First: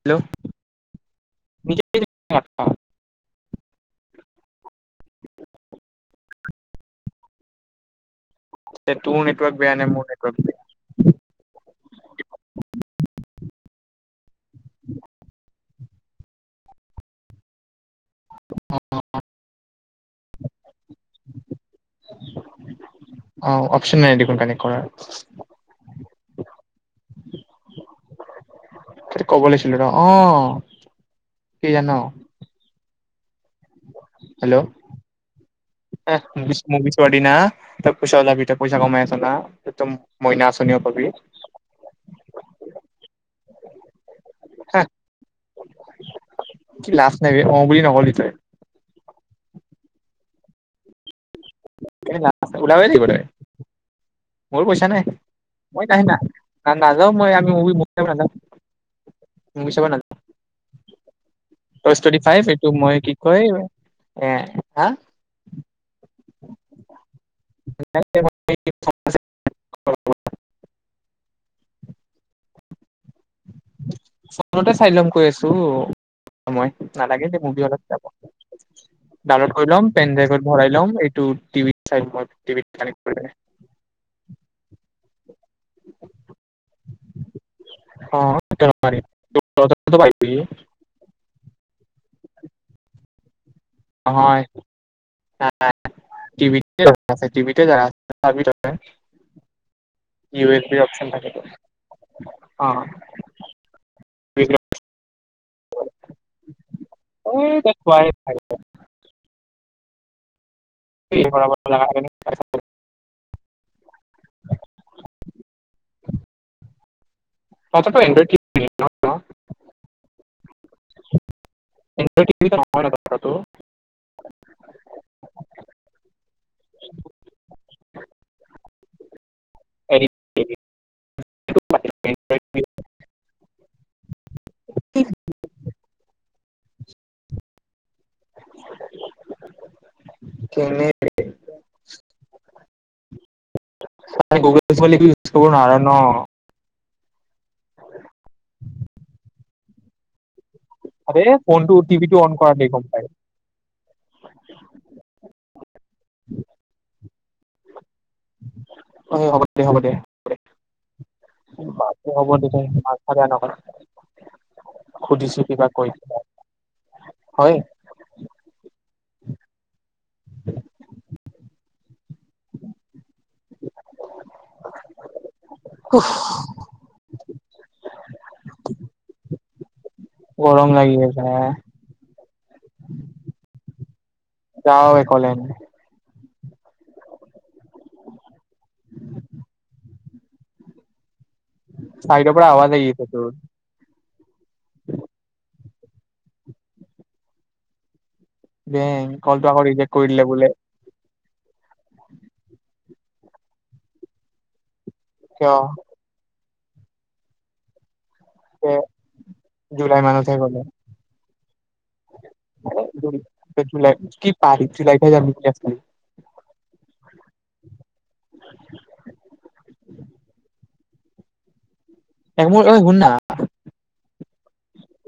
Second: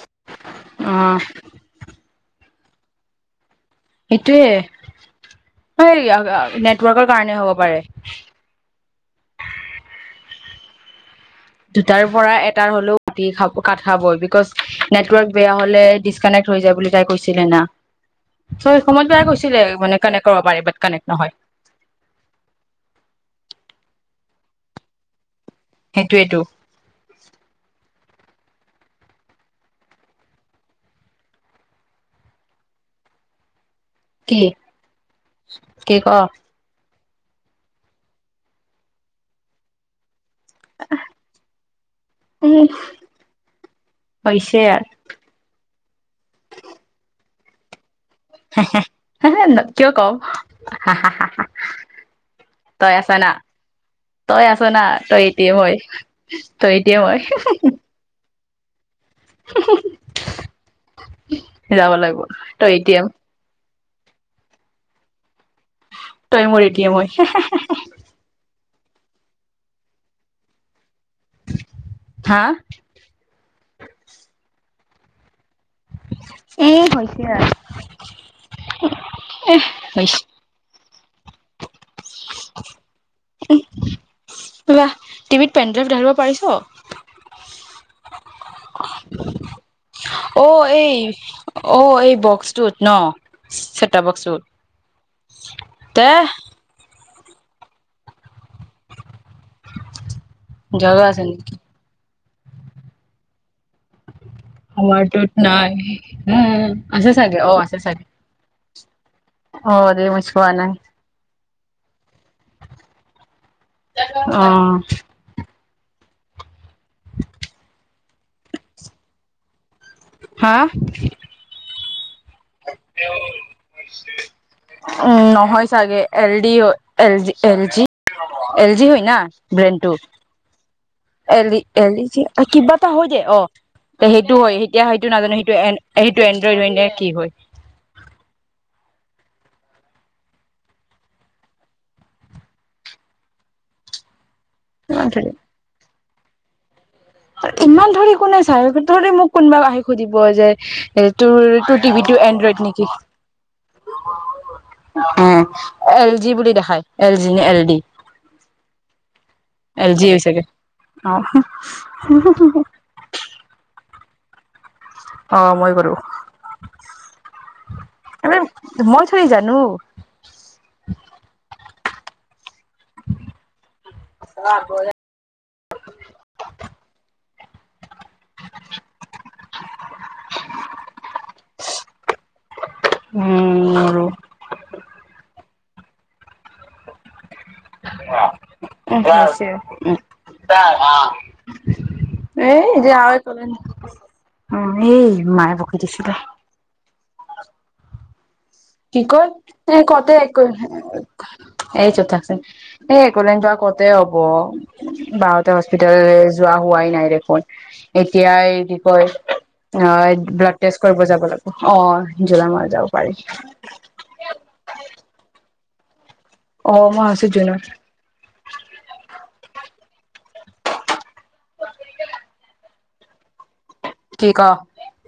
Hello অ', অ সেইটোৱে এই নেটৱৰ্কৰ কাৰণে হ'ব পাৰে তোৰ নেটৱৰ্ক বেয়া নে মোৰ নেটৱৰ্ক বয়া দুটাৰ পৰা এটাৰ হলেও কাটি খাব কাট খাবই বিকজ নেটৱৰ্ক বেয়া হলে ডিচকানেক্ট হৈ যায় বুলি তাই কৈছিলে না চ সময়ত বেয়া কৈছ ছিলে মানে কানেক্ট কৰিব পাৰিবা কানেক্ট নহয় আহ অপচন নাই দেখোন কানেক্ট কৰাৰ সেইটোৱেতো- তইতো কব লাগিছিল ন? অ- কি জান? কি? হেল্ল' কি ক? পোৱাৰদিনা তই পইচা ওলাবি তই পইচা কমাই আছ না? একতম- মইনা আঁচনিও পাবি- উম, হৈছে হা আৰু কি লাজ নাই বে অ বুলি নকলি তই হেহ্-হেহ্- হে হে ন-কিয় কম? হাহ্-হাহ্-হাহ্-হাহ্- এ নাই- ওলাবই লাগিব তই, তই আছ মোৰ না পইচা নাই, তই এ টি এম হয় মই নাহে না, তই এ টি এম নাযাও হয় মই আমিও নাযাও- মুভি চাব নাযাও, যাব পাঁচ লাগিব টোয়েন্টি-ফাইভ এইটো তই এ টি মই এম। কি কয়? এহ্ আহ্- তই মোৰ এতিয়া মই, হেহ্-হেহ্-হেহ্-হেহ্- [unintelligible] হা? ফন্টেছ- চাইলম কৈ আছ- তৌ- মই এ হৈছে নালাগে দে আৰু মুভি হলত যাব। ‌ ডাউনলড কৰি লম, হৈছে পেন'ড্ৰাইভত ভৰাই ল'ম, এইটো- টিভি চাই মই টিভিত কানেক্ট- কৰি ল'ম। এহ্ পোলা- টিভিত পেনড্ৰাইভ ধাল-ব্ পাৰিছ? অ- কিয় নোৱাৰিম? ঔ-এই বক্সটোত ন? চেটআপ বক্সটোত নহয় তে আজি টিভিতে যাৰা চাবিটৌ কি হৈছে জাগা অপচন আছে থাকেটো- নেকি অ-অ- হামাৰটোত- নাই, উম আছে চাগে-অ-আছে চাগে। [unintelligible] হ'ব দে মই চোৱা নাই। এ বৰাবৰ [unintelligible] লাগা থাকেনে? তাকে চাবলৈ। লেল্লৌ অহ- [inaudible] চনতৌ অ্যাঙ্গেল দি ন- হা এনড্ৰইড টিভি নহয় ন তহঁতৰটো উ নহয় চাগে এল ডি অ এল জি এল জি হৈ না ভেণ্টু L E L E G কিবা এটা হয় দে অ সেইটো হয় এতিয়া সেইটো নাজানো সেইটো এন এ টো এণ্ড্ৰইড হৈ নে কি হয়? কেনে গুগল ইউজ কৰিব নোৱাৰে হয় ন। ইমান ধৰি কোনে চাই ধৰি মোক কোনোবা আহি সুধিব যে আৰে তোৰ ফোনটো তোৰ টিভিটো অন কৰা এনড্ৰইড দে গম নেকি? পাই হ এল জি বুলি দেখাই? এল জি নে এল ডি? অ হ'ব দে হ'ব দে এল জি হৈ চাগে! অ বাপৰে হ'ব মাথা বেয়া নকৰ। [inaudible] অ সুধিছো কিবা মই কয় কৰো কিবা। হয় মই থৰি জানো! [unintelligible] উফ গৰম লাগি আছে। উম আৰু। যাও একলেণ্ড। [unintelligible] এ চাইডৰ পৰা আৱাজ আহি এতিয়া আছে আৰু তোৰ একলেণ্ড অ এই মায়ে [unintelligible] কি বেং কয় কলটো আকৌ এ ৰিজেক্ট কৰি কতে দিলে এক বোলে এই চুপ থাকচোন এ একলেণ্ড যোৱা কতে হব। বাৰটা কিয় হস্পিটেলাইজ যোৱা হোৱাই নাই দেখোন। এতিয়া এই কি কয় অ জুলাই মানতহে ব্লাড গ'লে টেষ্ট কৰিব যাব লাগ অ জুলাই মাহত যাব পাৰি। কি পাৰি জুলাইতহে যাম বুলি আছিলো। অ মই আচো জুনত। [inaudible] [unintelligible] শুননা কি ক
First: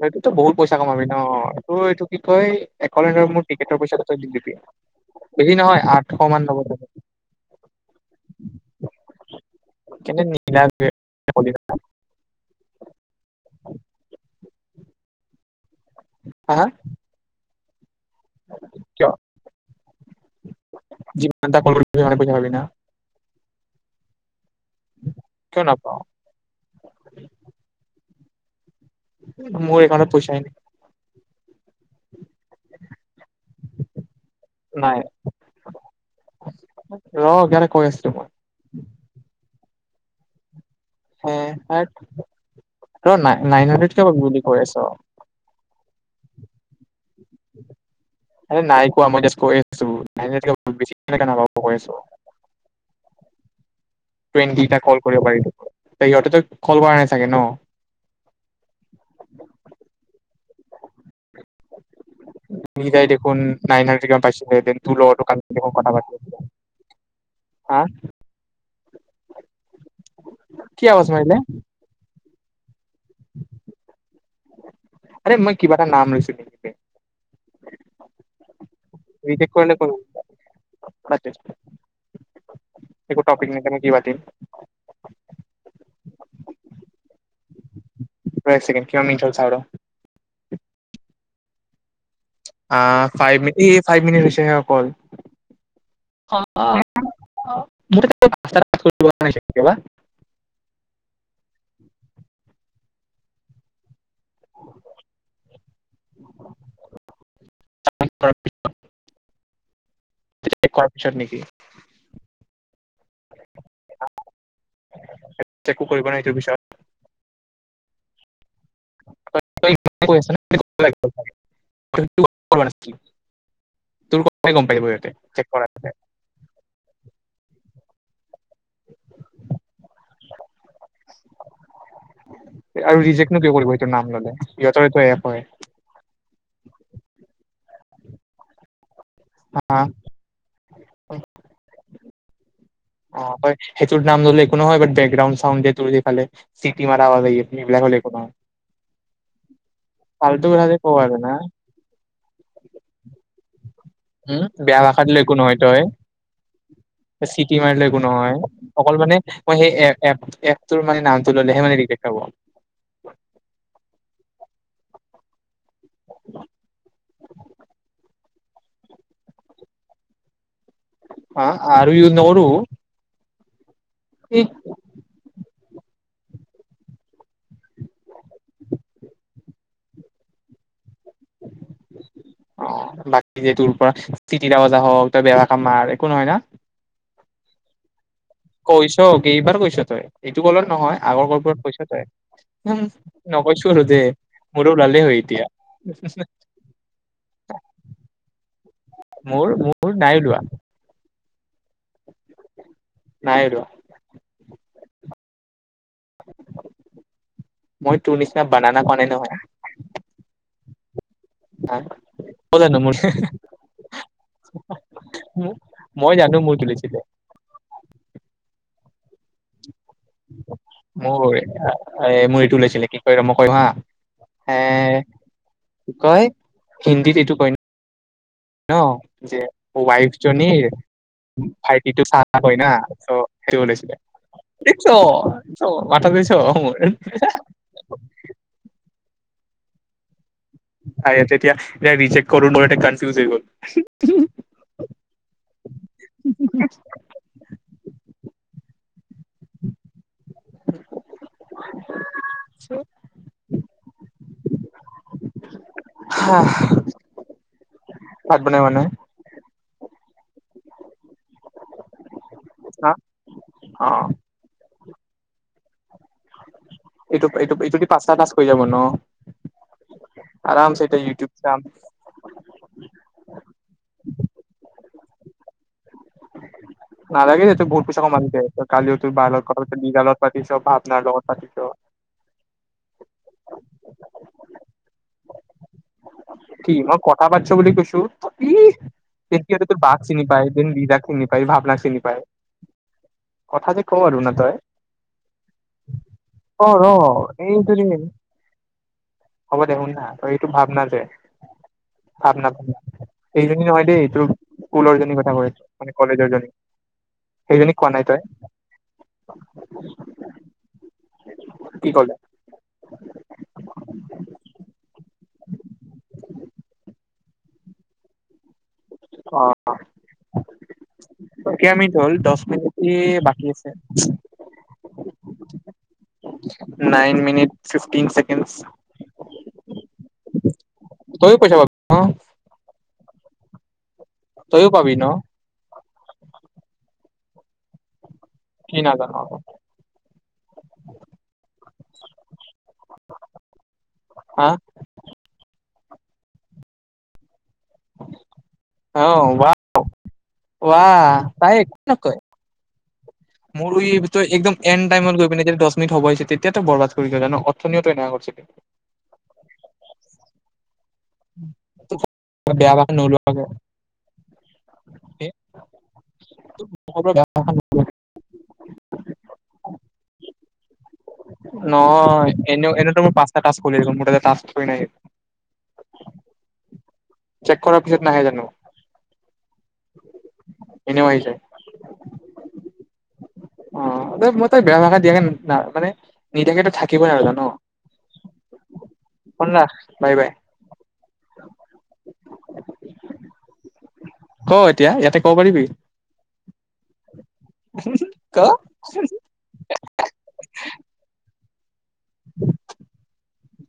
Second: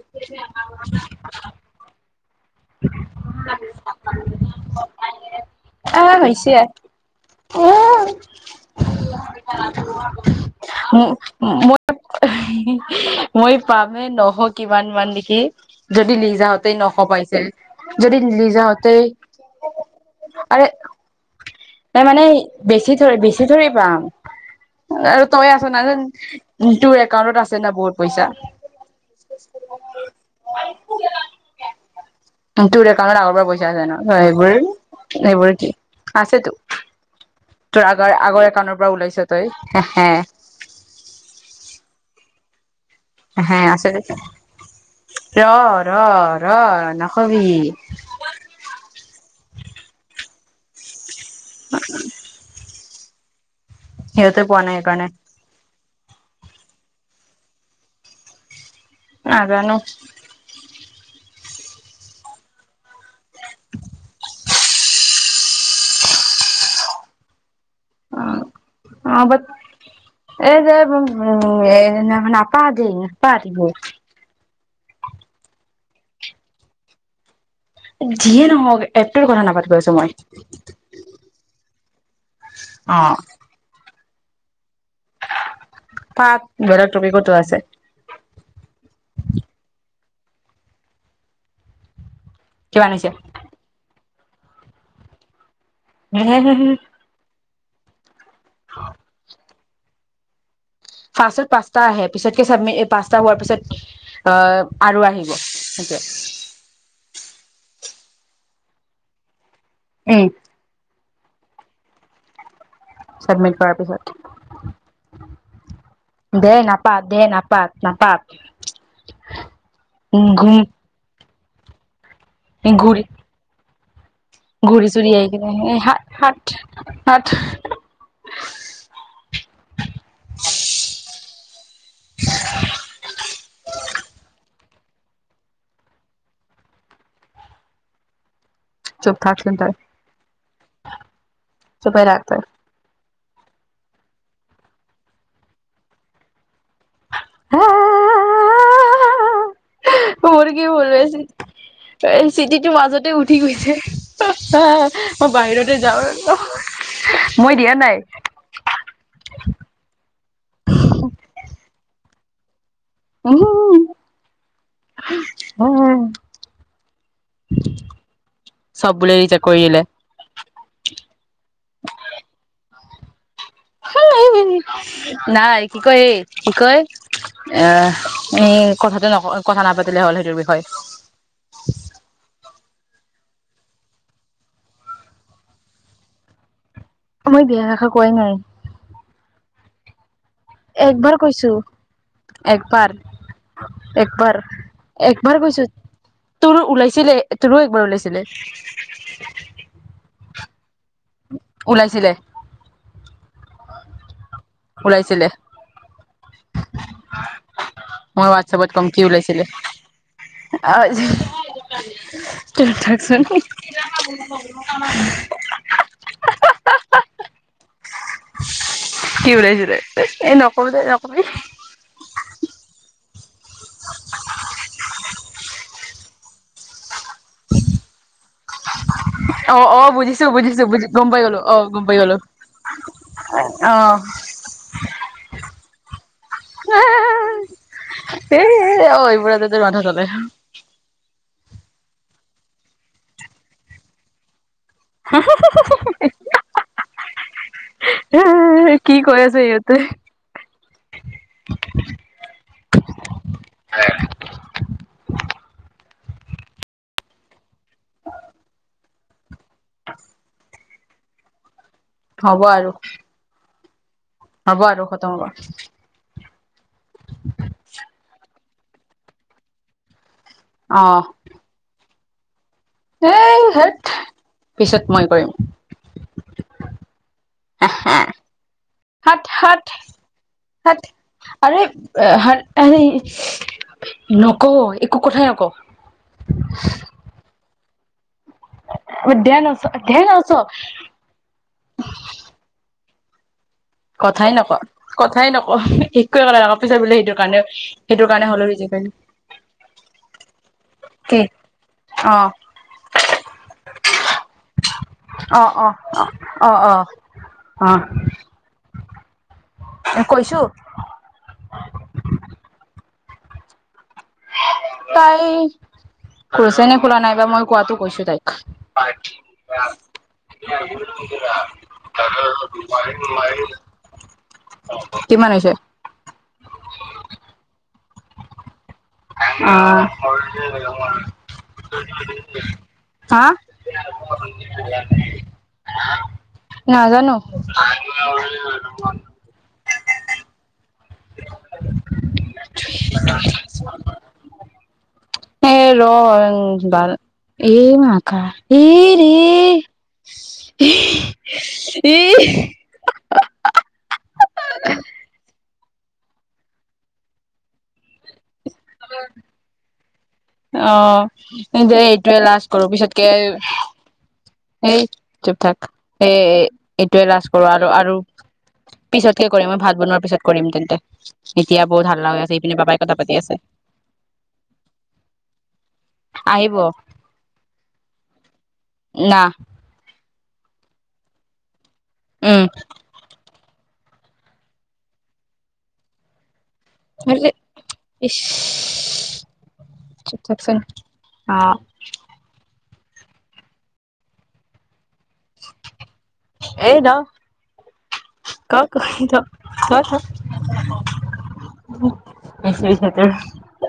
এইটোতো বহুত পইচা কামাবি ন এইটো এইটো কি কয় একলেণ্ড যাব মোৰ টিকেটৰ পইচাটো তই দি দিবি বেছি নহয় এ আঠশ মান হৈছে হব উ কিন্তু মই মই পামে ন। হ কিমান মান নেকি। যদি হা হা লিজাহঁতে নশ পাইছ উম যদি লিজাহতেই কিয় আৰে যিমান এটা কল কৰিবি সিমানে তামানে পইচা পাবি না বেছি থৰি বেছি থৰি [unintelligible] আৰু তইয়ে কিয় আছ নাপাও তোৰ একাউন্টত আছে না বহুত। পইচা মোৰ একাউণ্টত পইচাই [unintelligible] তোৰ একাউন্টত আগৰ পৰা পইচা আছে ন' সেইবোৰ নাই এইবোৰ কি আছেতো ৰ ইয়াতে তোৰ কৈ আছো আগৰ আগৰ একাউনৰ পৰা ওলাইছ তই। হে, হে। হে হত। ৰ নাই হে নাইন আছে হাণ্ড্ৰেড কিয় বুলি কৈ আছ? ৰ ৰ' ৰ' নখ আৰে নাই কোৱা মই জাষ্ট কৈ চ' নাইন হান্দ্ৰেদতকৈ অলপ বেছি কেনেকে নাপাব কৈ আছোঁ। পোৱা নাই টুৱেন্টিটা কল সেইকাৰণে কৰিব পাৰি দেখোন। তে ইহতেটো কল কৰা নাই চাগে ন'। নাজানো। শিকাই দি [unintelligible] নাইন হণ্ড্ৰেড কিমান পাইছিল দে তোৰ লগৰটো কা কিব কথা পাতিছিল। অ', অ', বাত এই যে কি উম, আৱাজ মাৰিলে উম, এদিনাখন আপো তা ধিং, তা ধিং। আৰে মই কিবা এটা নাম লৈছো নেকি? যিয়ে নহওক এপটোৰ কথা ৰিজেক্ট কৰিলে নাপাতিবা কৈছোঁ কৰিবি মই। বাদ দে অ একো টপিক [unintelligible] [unintelligible] পাত বেলেগ টপিকতো আছে ৰহ এক ছেকেণ্ড কিমান মিনিট হ'ল চাওঁ ৰহ অ কিমান হৈছে ফাই মিন পাইভ মিনিট হৈছে হে অকল। হে হে হে হে [unintelligible] [unintelligible] কেলা ফাৰ্ষ্টত পাঁচতা আহে পিছতকে চাবমিট পাঁচটা হোৱাৰ পিছত আহ আৰু আহিব তে [unintelligible] কপছত নেকি চাবমিট কৰাৰ পিছত চেকো কৰিব ন সেইটোৰ পিছত দেৰ নাপাত দেৰ নাপাত নাপাত ঘুম [unintelligible] [unintelligible] তোৰ ক ঘুৰি চুৰি আহ কিনে এইাত হয় আৰু ৰিজেক্টনো কিয় কৰিব সেইটোটো নাম ললে যতৰিটো এ পাই চুপ থাকচ তাই চোপে ৰাখ ত অ হয় সেইটোোৰ নাম ধলে একোনো হয় বকগ্ৰাউণ্ডাউড ত দিালে ফাল্টু মোৰ কি কথা যে হ'ল কৱ আৰু না চিটিটো মাজতে উঠি গৈছে উম বেয়া ভাষা দিলে মই একো বাহিৰতে যাওঁ দিয়া মাৰ নাই একো নহয় অকল মানে মই সেই এপ এক তোৰ মানে নামটো ললেহে মানে ৰি দেখাব চব বোলে দিছে কৰি দিললে অ আৰু ই ন নাই কি কয় হ কি কয় এ কথাটো নক কথা নাপাতিলে হ'ল সেইটোৰ বিষয়ে অ বাকী যে তোৰ পৰা চিটিৰে বজা হওক তই বেৱ কামাৰ একো নহয় ন মই বেয়া ৰাষা কৈছক গ এইবাৰ কৈছ তই এইটো কলত নহয় একবাৰ আগৰ কৈছো। কলবোৰত কৈছ তই একবাৰ নকৈছ আৰু দেই একবাৰ মোৰো ওলালেই হয় একবাৰ এতিয়া কৈছো তোৰো ওলাইছিলে তোৰো একবাৰ ওলাইছিলে মোৰ মোৰ নাই ওলোৱা উ ওলাইছিলে নাই ওলোৱা ওলাইছিলে তোৰ মই নিচিনা হোৱাটছপত বানানা কম খোৱা কি নাই নহয় ওলাইছিলে আৰু ক জানো মোৰ মই জানো মোৰ তুলিছিলে। কি উলাইছিলে এ নকবি দে মোৰ নকবি। এ মোৰ এইটো ওলাইছিলে কি মই কৰিমহা এ কি কয় হিন্দীত এইটো কয় ন? ন যে অ অ ৱাইফ বুজিছো বুজিছো জনীৰ বুজি গম পাই গলো অ গম পাই ভাইটিটো গলো কয় না সেইটো অ ওলাইছিল। মাধা যলে এতিয়া তিয়া ৰিজেক্ কৰো মোৰ এটা কনফিউজ হৈ গ'ল। [unintelligible] কৰি আছে ইহতে। [unintelligible] হয় হঃ ভাত বন মানে [inaudible] [unintelligible] হ'ব আৰু। হা অ হ'ব আৰু খতম হ'ব। এইটো এইটো ইটোদি পাঁচটা টাস্ক হৈ যাব ন? আৰামচে এতিয়া ইউটিউব চাম। এ হত পিছত মই কৰিম। নালাগে এইটো বহুত পইচা কমাই দে, ত কালিও তোৰ হাত বা হাত লগত গীতৰ লগত পাতিছ, হাত ভাবনাৰ লগত পাতিছ নক‌ও একো কথাই নকওঁ। কি মই কথা পাটিছ বুলি কৈছো। টো ইহ দে ইহঁতকিতা নচ যে তোৰ দে বাক চিনি নচ পায়, লিজাক চিনি পায়, ভাৱনাক চিনি পায়। কথা যে কওঁ আৰু না কথাই নক তই কথাই নক একোৱে কথা নক অ পিছত ৰ বোলে সেইটোৰ কাৰণেও এইটো যে সেইটোৰ কাৰণে হলে ৰিজেক্ট ক ভাবনা এইজনী নহয় দেই, তোৰ স্কুলৰ জনী কথা অ কৈছ অ মানে কলেজৰ অ অ জনী অ সেইজনীক কোৱা নাই তই এ কৈছোঁ। কি ক'লে [inaudible] তাই কৈছেনে খোলা নাই বা মই কোৱাটো কৈছো তাইক। অ কেইটা মিনিট হ'ল দহ মিনিট বাকী আছে কিমান হৈছে? Fourteen seconds. [unintelligible] অহ। তইও পইচা পাবি ন [unintelligible] হা? তইো পাবি ন? নাজানো কি নাজান? হা উম ৰ বাল, এই মাকা এ ৰে আহ বা [unintelligible] ৱাহ তায় এ নক [unintelligible] মোৰ ই একদম এনটাইম গৈ প দ হব তেতিয়াটো [unintelligible] বৰবাদ কৰি গ জ অথনীয় আহ যে এইটোৱে লাষ্ট কৰো বেয়া ভাষা পিছতকে নোলোৱাকে এই চুপ থাক এই এইটোৱে লাজ কৰো আৰু আৰু পিছতকে কৰি মই ভাত বনোৱাৰ পিছতো কৰিম তেন্তে এতিয়া বহুত হাল্লা হৈ আছে এইপিনে পাপাই এইটোতো মই পাঁচটা টাষ্ট কৰি আছো মোৰ তাতে টাষ্ট কিয় নাহিব আহিব চেক কৰাৰ পিছত নাহে জানো না এনেও আহি যায় উম অ মই তই বেয়া ভষাত দিয়াকে ন মানে নিদায়াকেতো থাকিবই নোৱাৰো জান ইচ ফোন ৰাখ বাই চুপ বাই থাকচোন অ' অ এতিয়া ইয়াতে কব পাৰিবি এই ৰ হুহু ক হু হু হে হে নিশ্চয় আছে তোৰ